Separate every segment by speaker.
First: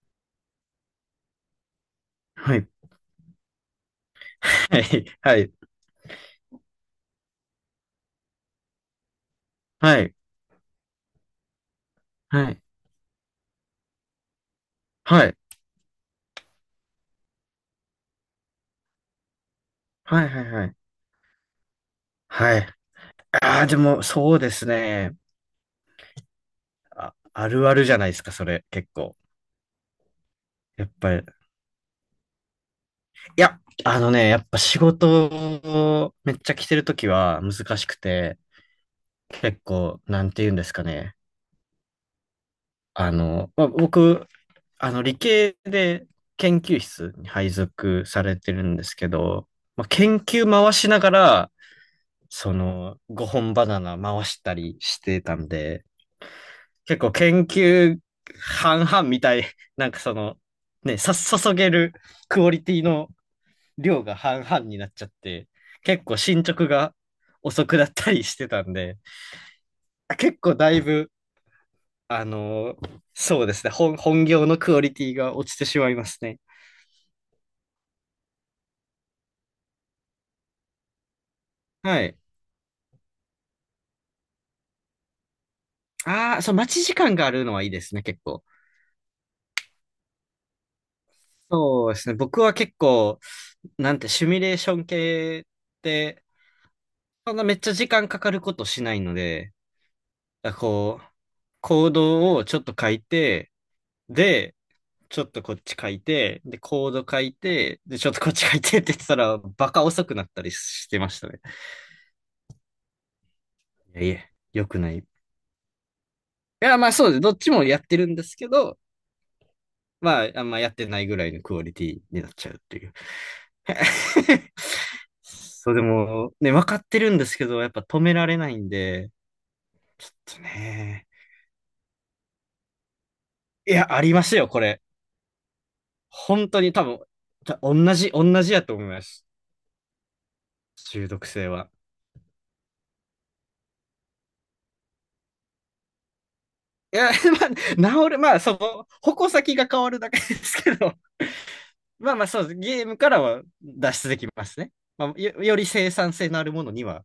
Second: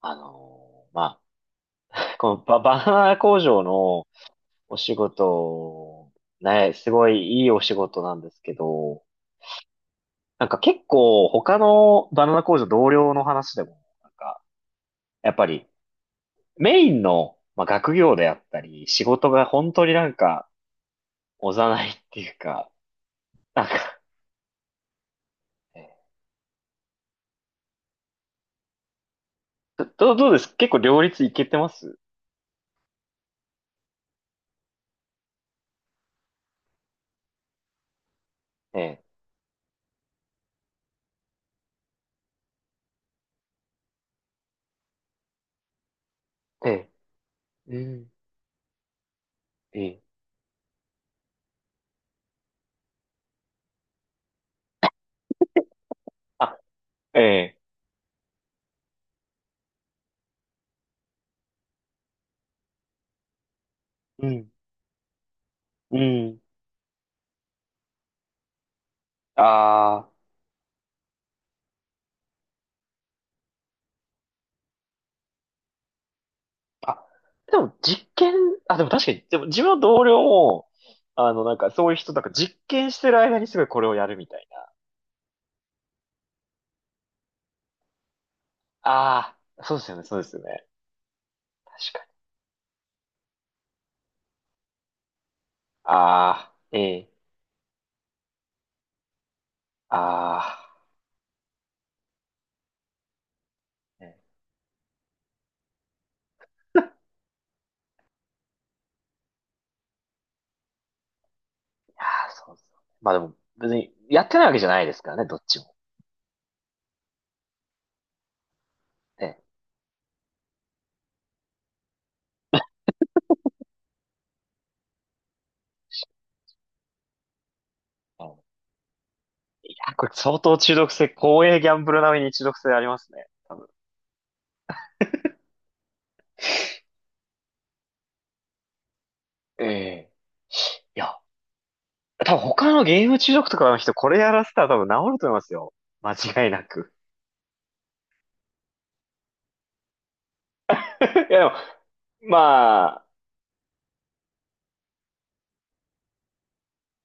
Speaker 1: まあ、この
Speaker 2: はい。
Speaker 1: バナナ工場のお
Speaker 2: は
Speaker 1: 仕
Speaker 2: い。はい。
Speaker 1: 事、ね、すごいいいお仕事なんですけど、
Speaker 2: はい。
Speaker 1: なんか結構他のバナナ
Speaker 2: は
Speaker 1: 工
Speaker 2: い。
Speaker 1: 場同僚の話でも、なんか、
Speaker 2: は
Speaker 1: やっ
Speaker 2: い。
Speaker 1: ぱりメインの、まあ、学業であったり、仕事が本当になん
Speaker 2: はい。は
Speaker 1: か、
Speaker 2: い。はい。
Speaker 1: おざなりっていう
Speaker 2: はい。
Speaker 1: か、
Speaker 2: あ
Speaker 1: な
Speaker 2: あ、
Speaker 1: ん
Speaker 2: で
Speaker 1: か、
Speaker 2: も、そうですね。
Speaker 1: え
Speaker 2: あ、あるあるじゃないですか、それ、結構。
Speaker 1: どうです結構
Speaker 2: やっ
Speaker 1: 両
Speaker 2: ぱ
Speaker 1: 立
Speaker 2: り。
Speaker 1: いけてます？
Speaker 2: いや、やっぱ仕事をめっちゃ来てるときは難しくて、
Speaker 1: ええ。
Speaker 2: 結構、なんて言うんですかね。まあ、僕、理系で研
Speaker 1: え
Speaker 2: 究
Speaker 1: え。
Speaker 2: 室に配
Speaker 1: う
Speaker 2: 属
Speaker 1: ん。
Speaker 2: されてるんですけど、まあ、
Speaker 1: ええ。
Speaker 2: 研究回しながら、5本バナナ回したりしてたんで、結構研
Speaker 1: あ、ええ。
Speaker 2: 究半々みたい、なんか、注げるクオリティの量が
Speaker 1: う
Speaker 2: 半
Speaker 1: ん、
Speaker 2: 々になっちゃって、
Speaker 1: う
Speaker 2: 結構
Speaker 1: ん。
Speaker 2: 進捗が遅くなったりしてたんで、
Speaker 1: ああ。
Speaker 2: 結構だいぶ、そうですね、本業のクオリティが落ちてしまいますね。
Speaker 1: あ、でも実験、あ、でも確かに、でも自分の同僚も、あの、なんかそういう
Speaker 2: は
Speaker 1: 人、
Speaker 2: い。
Speaker 1: なんか実験してる間にすごいこれをやるみたいな。
Speaker 2: ああ、そう、待ち時間があるのはいいですね、結構。
Speaker 1: ああ、そうですよね、そうですよね。
Speaker 2: そ
Speaker 1: 確
Speaker 2: うで
Speaker 1: か
Speaker 2: す
Speaker 1: に。
Speaker 2: ね、僕は結構、なんて、シミュレーション系って、
Speaker 1: ああ、ええ、
Speaker 2: そんなめっちゃ時間かかることしないので、
Speaker 1: あ
Speaker 2: あこう、コードをちょっと書いて、
Speaker 1: あ、ね、
Speaker 2: で、ちょっとこっち書いて、で、
Speaker 1: い
Speaker 2: コー
Speaker 1: や
Speaker 2: ド書いて、で、ちょっとこっち書いて って言ってたら、バカ遅くなったりしてましたね。
Speaker 1: ー、そうそう。まあでも、別に
Speaker 2: いやいや、
Speaker 1: やってないわけじ
Speaker 2: 良
Speaker 1: ゃ
Speaker 2: く
Speaker 1: ない
Speaker 2: な
Speaker 1: で
Speaker 2: い。
Speaker 1: す
Speaker 2: い
Speaker 1: からね、どっちも。
Speaker 2: や、まあそうです。どっちもやってるんですけど、
Speaker 1: ね。
Speaker 2: まあ、あんまやってないぐらいのクオリティになっちゃうっていう。そう、でも、ね、分かってるんですけど、やっぱ止め
Speaker 1: う
Speaker 2: ら
Speaker 1: ん。
Speaker 2: れないんで、
Speaker 1: いやー、こ
Speaker 2: ちょ
Speaker 1: れ
Speaker 2: っ
Speaker 1: 相
Speaker 2: と
Speaker 1: 当中毒
Speaker 2: ね。
Speaker 1: 性、公営ギャンブル並みに中毒性ありますね、多分。
Speaker 2: いや、ありますよ、これ。本当に多分、た同じ、同じやと思います。
Speaker 1: ええ。い
Speaker 2: 中
Speaker 1: や、
Speaker 2: 毒性は。
Speaker 1: 多分他のゲーム中毒とかの人、これやらせたら多分治ると思いますよ。間違いなく。
Speaker 2: いや、まあ、治る、まあ、矛先が変わるだけですけど、
Speaker 1: いや、でも、
Speaker 2: まあまあ、そうです。ゲーム
Speaker 1: まあ、
Speaker 2: からは脱出できますね。まあ、より生産性のあるものには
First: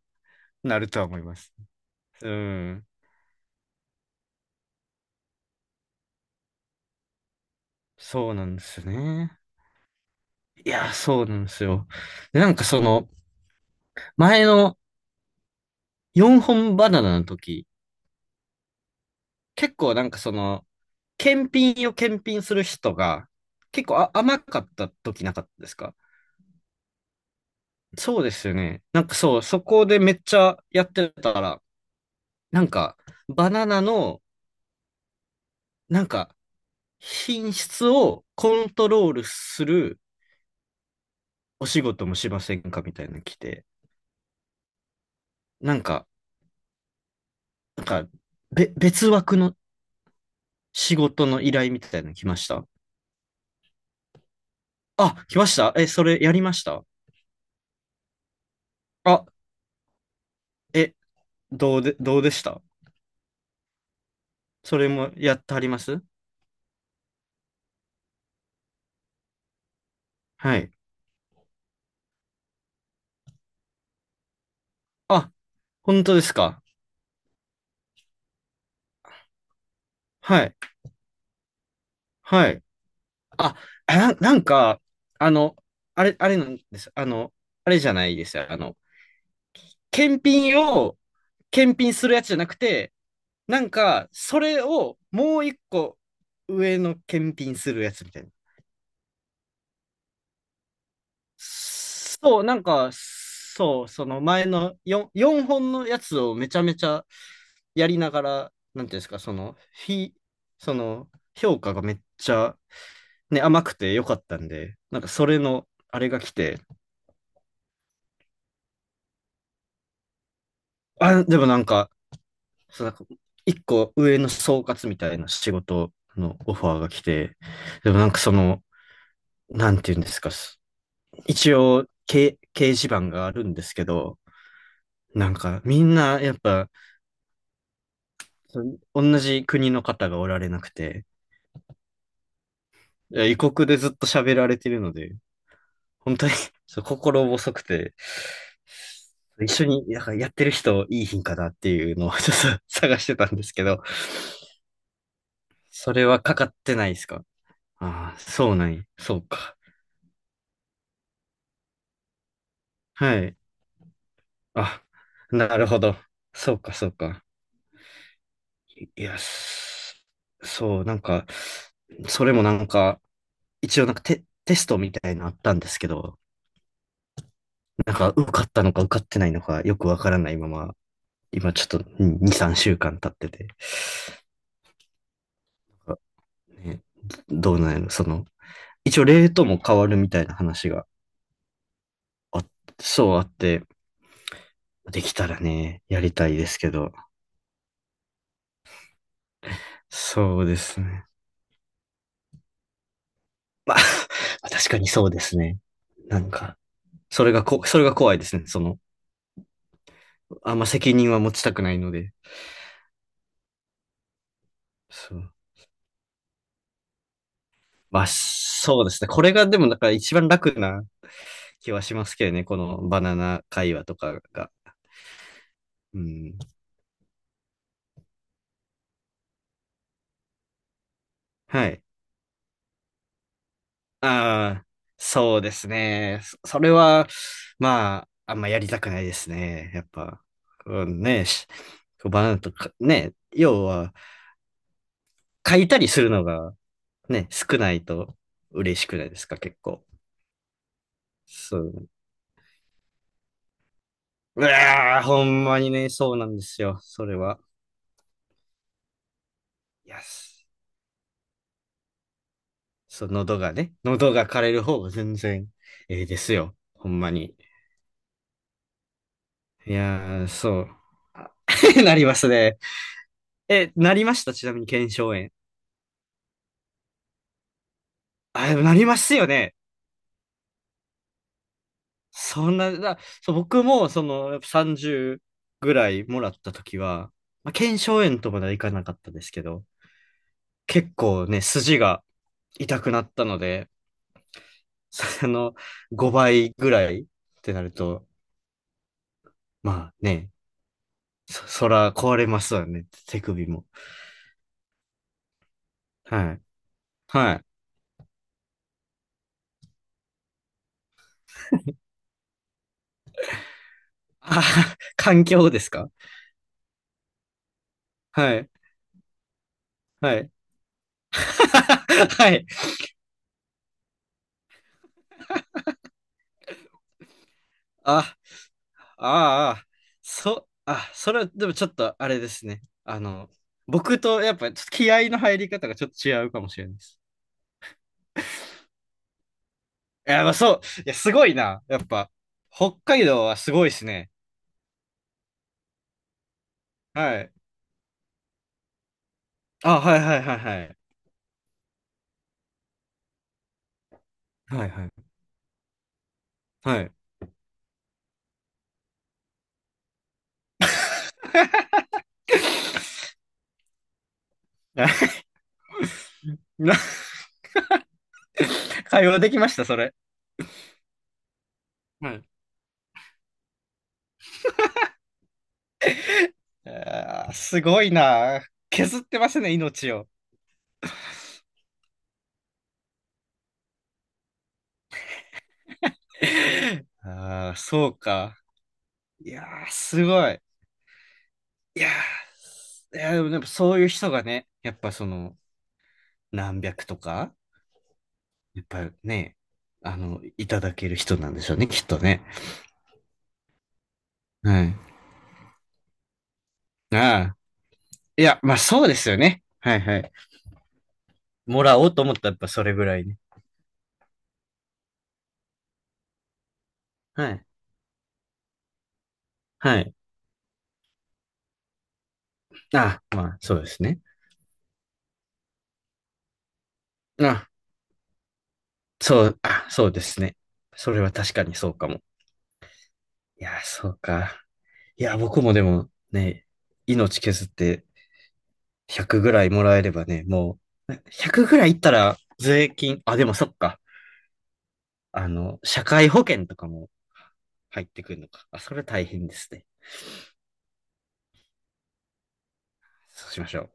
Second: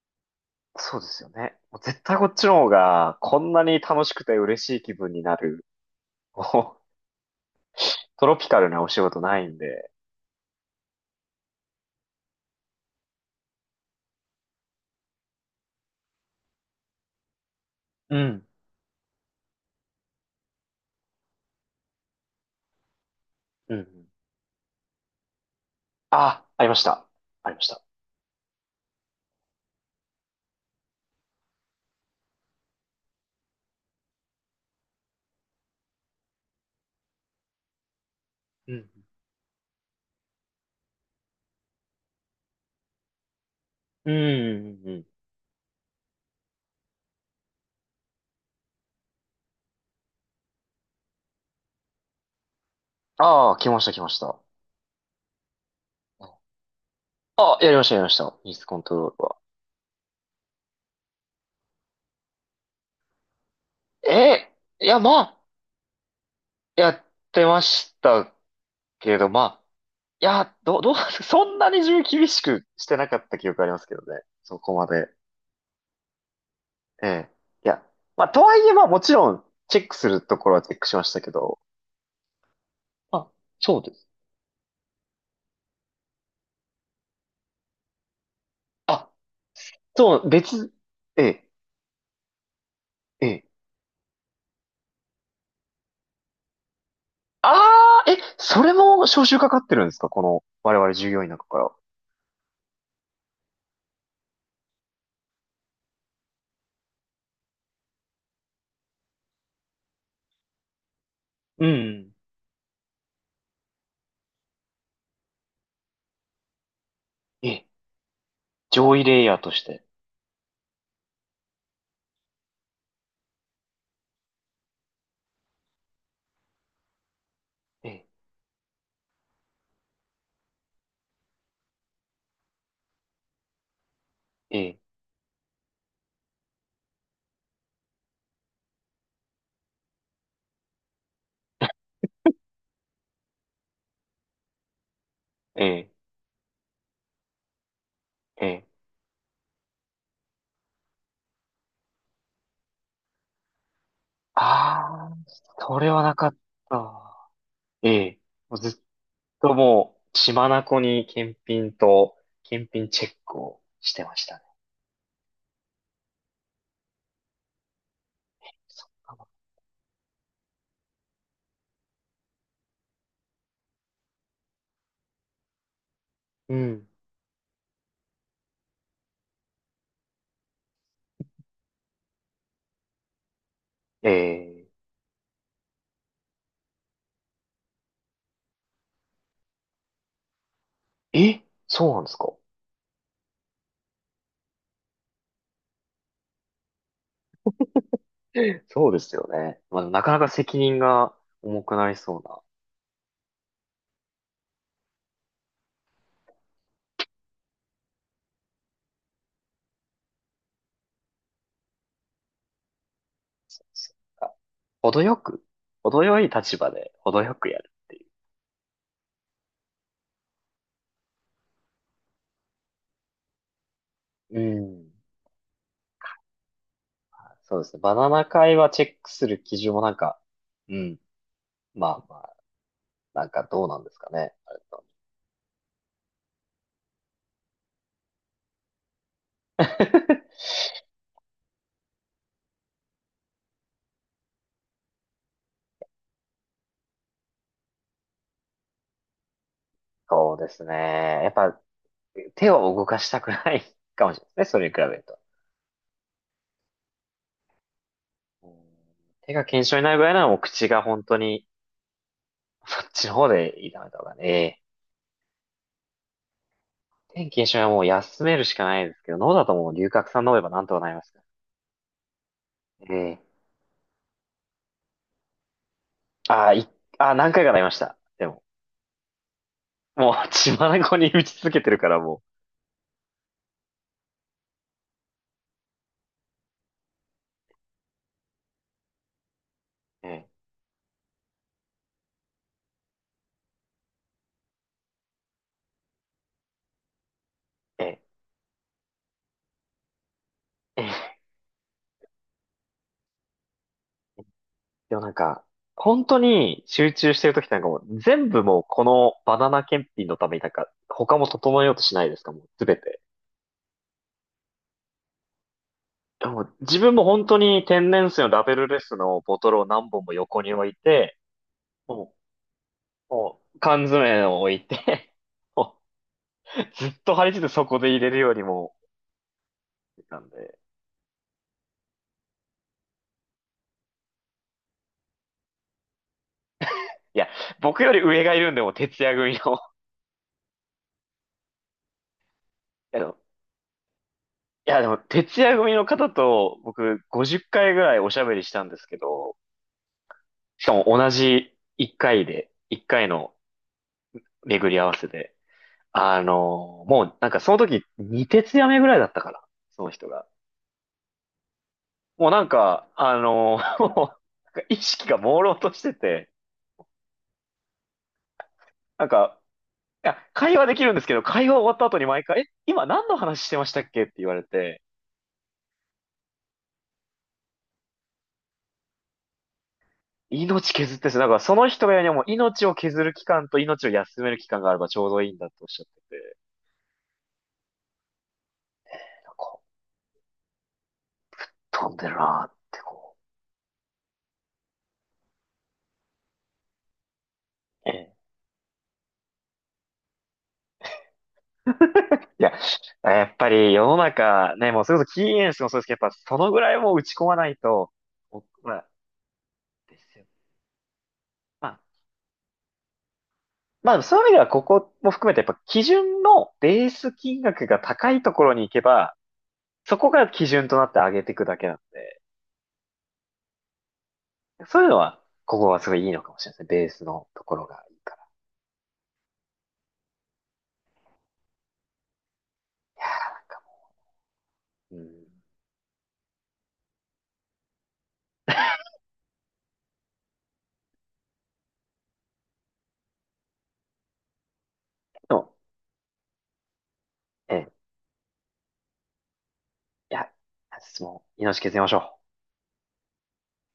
Speaker 2: なる
Speaker 1: そ
Speaker 2: と
Speaker 1: う
Speaker 2: は
Speaker 1: で
Speaker 2: 思
Speaker 1: す
Speaker 2: い
Speaker 1: よ
Speaker 2: ます。
Speaker 1: ね。もう絶対こ
Speaker 2: う
Speaker 1: っちの方
Speaker 2: ん。
Speaker 1: が、こんなに楽しくて嬉しい気分になる、こうト
Speaker 2: そう
Speaker 1: ロ
Speaker 2: な
Speaker 1: ピ
Speaker 2: ん
Speaker 1: カ
Speaker 2: で
Speaker 1: ル
Speaker 2: す
Speaker 1: なお
Speaker 2: よ
Speaker 1: 仕事
Speaker 2: ね。
Speaker 1: ないんで。
Speaker 2: いや、そうなんですよ。で、前の4本バナナの時、
Speaker 1: うん。
Speaker 2: 結構検品を検品する人が、
Speaker 1: うん。
Speaker 2: 結構甘かった時なかったですか？
Speaker 1: あ、ありました。ありました。
Speaker 2: そうですよね。なんかそう、そこでめっちゃやってたら、なんか、バナナの、なんか、品質をコン
Speaker 1: う
Speaker 2: ト
Speaker 1: ん。
Speaker 2: ロールするお仕事もしませんかみたいなの来て、
Speaker 1: うん。うん。
Speaker 2: なんか、なんか、別枠の仕事の依頼みたいなの来ました。
Speaker 1: ああ、来ました、来ました。
Speaker 2: あ、来ました、え、それやりました？
Speaker 1: あ、やりました、やりました。ミスコントロール
Speaker 2: あ、
Speaker 1: は。
Speaker 2: え、どうでした？
Speaker 1: え
Speaker 2: そ
Speaker 1: い
Speaker 2: れ
Speaker 1: や、
Speaker 2: も
Speaker 1: ま
Speaker 2: や
Speaker 1: あ、
Speaker 2: ってはります？
Speaker 1: やってましたけど、まあ、いや、
Speaker 2: はい。
Speaker 1: どう、どう、そんなに自分厳しくしてなかった記憶ありますけどね。そこまで。
Speaker 2: あ、本当ですか？
Speaker 1: ええ。いや、まあ、とはいえ、まあ、もちろん、チェックすると
Speaker 2: は
Speaker 1: ころ
Speaker 2: い。
Speaker 1: はチェックしましたけど、
Speaker 2: はい。
Speaker 1: まあ、
Speaker 2: あ、
Speaker 1: そうです。
Speaker 2: なんか、あの、あれなんです。あの、あれじゃないですよ。あの、
Speaker 1: あ、そ
Speaker 2: 検
Speaker 1: う、
Speaker 2: 品
Speaker 1: 別、
Speaker 2: を
Speaker 1: ええ、
Speaker 2: 検品するやつじゃなくて、
Speaker 1: ええ。
Speaker 2: なんか、それをもう一個上の検品するや
Speaker 1: あ
Speaker 2: つ
Speaker 1: あ、
Speaker 2: みたいな。
Speaker 1: それも招集かかってるんですか？この、我々従業員の中から。
Speaker 2: そう、なんか、そう、その前の 4本のやつをめちゃめちゃやりながら、なんていうんですか、その、評
Speaker 1: う
Speaker 2: 価がめっ
Speaker 1: ん。
Speaker 2: ちゃ、ね、甘くて良かったんで、なんかそれの、あれが来て、
Speaker 1: ええ、上位レイヤーとして。
Speaker 2: あ、でもなんか、そう、なんか、一個上の総括みたいな仕事のオファーが来て、
Speaker 1: え
Speaker 2: でも
Speaker 1: え、
Speaker 2: なんかその、なんていうんですか、一応、掲示板があるんですけど、
Speaker 1: ええ、
Speaker 2: なんか、みんな、やっぱ、そ同じ国の方がおられなくて、いや異国でずっと喋られてるので、
Speaker 1: ええ、
Speaker 2: 本当に そう心細くて、
Speaker 1: ええ。
Speaker 2: 一緒になんかやってる人いい品かなっていうのを ちょっと探してたんですけど、
Speaker 1: ああ、それ
Speaker 2: そ
Speaker 1: は
Speaker 2: れ
Speaker 1: な
Speaker 2: は
Speaker 1: か
Speaker 2: か
Speaker 1: っ
Speaker 2: かってないですか？
Speaker 1: た。え
Speaker 2: ああ
Speaker 1: え、
Speaker 2: ー、そ
Speaker 1: も
Speaker 2: う
Speaker 1: う
Speaker 2: な
Speaker 1: ず
Speaker 2: ん
Speaker 1: っ
Speaker 2: や。そう
Speaker 1: と
Speaker 2: か。
Speaker 1: もう、血眼に検品と、検品チェッ
Speaker 2: はい。
Speaker 1: クをしてましたね。
Speaker 2: あ、なるほど。そうか、そうか。
Speaker 1: そ
Speaker 2: い
Speaker 1: っ
Speaker 2: や、
Speaker 1: か。
Speaker 2: すそう、なんか、それもなんか、一応なんかテストみたいなのあったんですけど、
Speaker 1: うん。
Speaker 2: なんか受かったのか受かってないのかよくわからないまま、今ちょっと2、3週間経ってて、
Speaker 1: え
Speaker 2: あね、どうなんやろ、その、一応レートも変わるみたいな話が
Speaker 1: そうなんですか？
Speaker 2: あ、そうあって、できたらね、やりたいですけど、
Speaker 1: そうですよね。まあ、なかなか
Speaker 2: そうで
Speaker 1: 責任
Speaker 2: すね。
Speaker 1: が重くなりそうな。
Speaker 2: 確かにそうですね。なんか、それが怖いですね。その、あんま責任は持ちたくないので。
Speaker 1: そっか。程
Speaker 2: そ
Speaker 1: よ
Speaker 2: う。
Speaker 1: く、程よい立場で程よくやるって
Speaker 2: ま
Speaker 1: い
Speaker 2: あ、そうですね。これがでも、だから一番楽な気はしますけどね。このバナナ会話とか
Speaker 1: う。う
Speaker 2: が。
Speaker 1: ん。
Speaker 2: うん。
Speaker 1: そうですね。バナナ会はチェックする基準もなんか、うん。
Speaker 2: はい。
Speaker 1: まあまあ、なんかどうなんですかね。あれ
Speaker 2: ああ、
Speaker 1: と。
Speaker 2: そうですね。それは、まあ、あんまやりたくないですね。やっぱ、うんね、バナナとか、ね、要は、書いたりするのが、ね、少ないと嬉しくないですか、結構。
Speaker 1: そうですね。やっ
Speaker 2: そ
Speaker 1: ぱ
Speaker 2: う。
Speaker 1: 手を動かしたくないかもしれない
Speaker 2: う
Speaker 1: ですね。それに比べ
Speaker 2: わ
Speaker 1: る
Speaker 2: ー、
Speaker 1: と。
Speaker 2: ほんまにね、そうなんですよ。それは。
Speaker 1: うん。手が腱鞘炎に
Speaker 2: い
Speaker 1: なる
Speaker 2: や、
Speaker 1: ぐらいならもう
Speaker 2: す
Speaker 1: 口が本当に、こっち
Speaker 2: そう、
Speaker 1: の方
Speaker 2: 喉が
Speaker 1: でいめ
Speaker 2: ね、
Speaker 1: た方
Speaker 2: 喉
Speaker 1: が
Speaker 2: が枯れ
Speaker 1: ね。
Speaker 2: る方が全然ええですよ。ほんま
Speaker 1: 天
Speaker 2: に。
Speaker 1: 気にしはもう休めるしかないですけど、脳だとも
Speaker 2: い
Speaker 1: う龍角散
Speaker 2: やー、
Speaker 1: 飲めばな
Speaker 2: そ
Speaker 1: ん
Speaker 2: う。
Speaker 1: とかなりますか
Speaker 2: あ なりますね。
Speaker 1: ら、ええ。
Speaker 2: え、なりました？ちなみに腱鞘炎。
Speaker 1: ああ、ああ、何回かなりました。でも、
Speaker 2: あ、でもなりますよね。
Speaker 1: もう血眼に打ち続けてるからも
Speaker 2: そんな、だ、そう、僕も、その、やっぱ30ぐらいもらった時は、まあ、腱鞘炎とまではいかなかったですけど、
Speaker 1: う。え
Speaker 2: 結構ね、筋が痛くなったので、その、5倍ぐらいってなる
Speaker 1: え、ええ、
Speaker 2: と、まあね、
Speaker 1: ええ。
Speaker 2: そら壊れますわね、手首も。
Speaker 1: でもなんか、本当
Speaker 2: はい。
Speaker 1: に集中して
Speaker 2: は
Speaker 1: る
Speaker 2: い。
Speaker 1: 時ってなんかもう、全部もうこのバナナ検品のためになんか、他も整えようとしないですか？もうすべて。
Speaker 2: あ、環境ですか？
Speaker 1: でも自分も本当に天然水の
Speaker 2: は
Speaker 1: ラ
Speaker 2: い。
Speaker 1: ベルレスのボトルを何本も
Speaker 2: はい。
Speaker 1: 横に置いて、も
Speaker 2: はい。
Speaker 1: う、もう缶詰を置いて ずっと張り付いてそこで入れる
Speaker 2: あ、
Speaker 1: よりも、
Speaker 2: ああ、
Speaker 1: なんで。
Speaker 2: それはでもちょっとあれですね。あの、僕とやっぱちょっと気合の入り方がちょっと違うかもしれないです。
Speaker 1: いや、僕より上がいるんで、もう徹夜組の。
Speaker 2: いや、まあそう。いや、すごいな。やっぱ、北
Speaker 1: あ
Speaker 2: 海
Speaker 1: の、
Speaker 2: 道はすごいですね。
Speaker 1: いや、でも、徹夜組の方と、僕、
Speaker 2: はい。
Speaker 1: 50回ぐらいおしゃべりしたんですけど、
Speaker 2: あ、はいはいはいは
Speaker 1: しか
Speaker 2: い。
Speaker 1: も同じ1回で、1回の
Speaker 2: は
Speaker 1: 巡
Speaker 2: い
Speaker 1: り
Speaker 2: は
Speaker 1: 合わせ
Speaker 2: い。
Speaker 1: で。あ
Speaker 2: は
Speaker 1: の、
Speaker 2: い。
Speaker 1: もう、なんかその時、2徹夜目ぐらいだったからその人が。もうなんか、あの、もうなんか意識が 朦朧としてて、
Speaker 2: な、
Speaker 1: な
Speaker 2: 会
Speaker 1: ん
Speaker 2: 話でき
Speaker 1: か、
Speaker 2: ました、それ？
Speaker 1: いや、会話できるんですけど、会話終わった後に
Speaker 2: はい、
Speaker 1: 毎回、え、今何の話してましたっけって言われて、
Speaker 2: あーすごいな。削ってますね、命を。
Speaker 1: 命削ってですなんその人が言うにはもう命を削る期間と命を休める期間があればちょうどいいんだっておっしゃってて、
Speaker 2: ああ、そうか。い
Speaker 1: なん
Speaker 2: や
Speaker 1: か
Speaker 2: ー、すごい。いや
Speaker 1: 飛んでるなーって
Speaker 2: ー、いやー
Speaker 1: こ
Speaker 2: でも、でもそういう人がね、やっぱその、何百とか、
Speaker 1: う。ええ。
Speaker 2: やっぱね、あの、いただける人なんでしょうね、きっとね。
Speaker 1: いや、やっぱり世の中
Speaker 2: は
Speaker 1: ね、もう
Speaker 2: い。
Speaker 1: それこそキーエンスもそうですけど、やっぱそのぐらいもう
Speaker 2: あ
Speaker 1: 打ち込ま
Speaker 2: あ、
Speaker 1: ないと、
Speaker 2: いや、まあ
Speaker 1: ま
Speaker 2: そう
Speaker 1: あ、
Speaker 2: ですよね。はい
Speaker 1: で
Speaker 2: はい。
Speaker 1: すよ。
Speaker 2: も
Speaker 1: ま
Speaker 2: ら
Speaker 1: あ、
Speaker 2: おうと思ったらやっぱそれぐらいね。
Speaker 1: まあそういう意味ではここも含めてやっぱ基準のベース
Speaker 2: は
Speaker 1: 金
Speaker 2: い。
Speaker 1: 額が高いところに行けば、
Speaker 2: はい。
Speaker 1: そこが基準となって上げていくだけなんで。
Speaker 2: ああ、まあそうですね。
Speaker 1: そういうのは、ここはすごいいいのかもしれないですね。ベースのと
Speaker 2: あ
Speaker 1: ころがいいから。
Speaker 2: そう、あ、そうですね。それは確かにそうかも。
Speaker 1: な
Speaker 2: い
Speaker 1: ん
Speaker 2: や
Speaker 1: か
Speaker 2: ー、
Speaker 1: も
Speaker 2: そうか。
Speaker 1: う。う
Speaker 2: いや、
Speaker 1: ん。
Speaker 2: 僕もでもね、命削って100ぐらいもらえればね、もう、100ぐらいいったら税金、あ、でもそっか。あ
Speaker 1: でも、
Speaker 2: の、社会保険とかも
Speaker 1: ええ、
Speaker 2: 入ってくるのか。あ、それ大変ですね。
Speaker 1: いや、質問、命削りましょう。
Speaker 2: そうしましょう。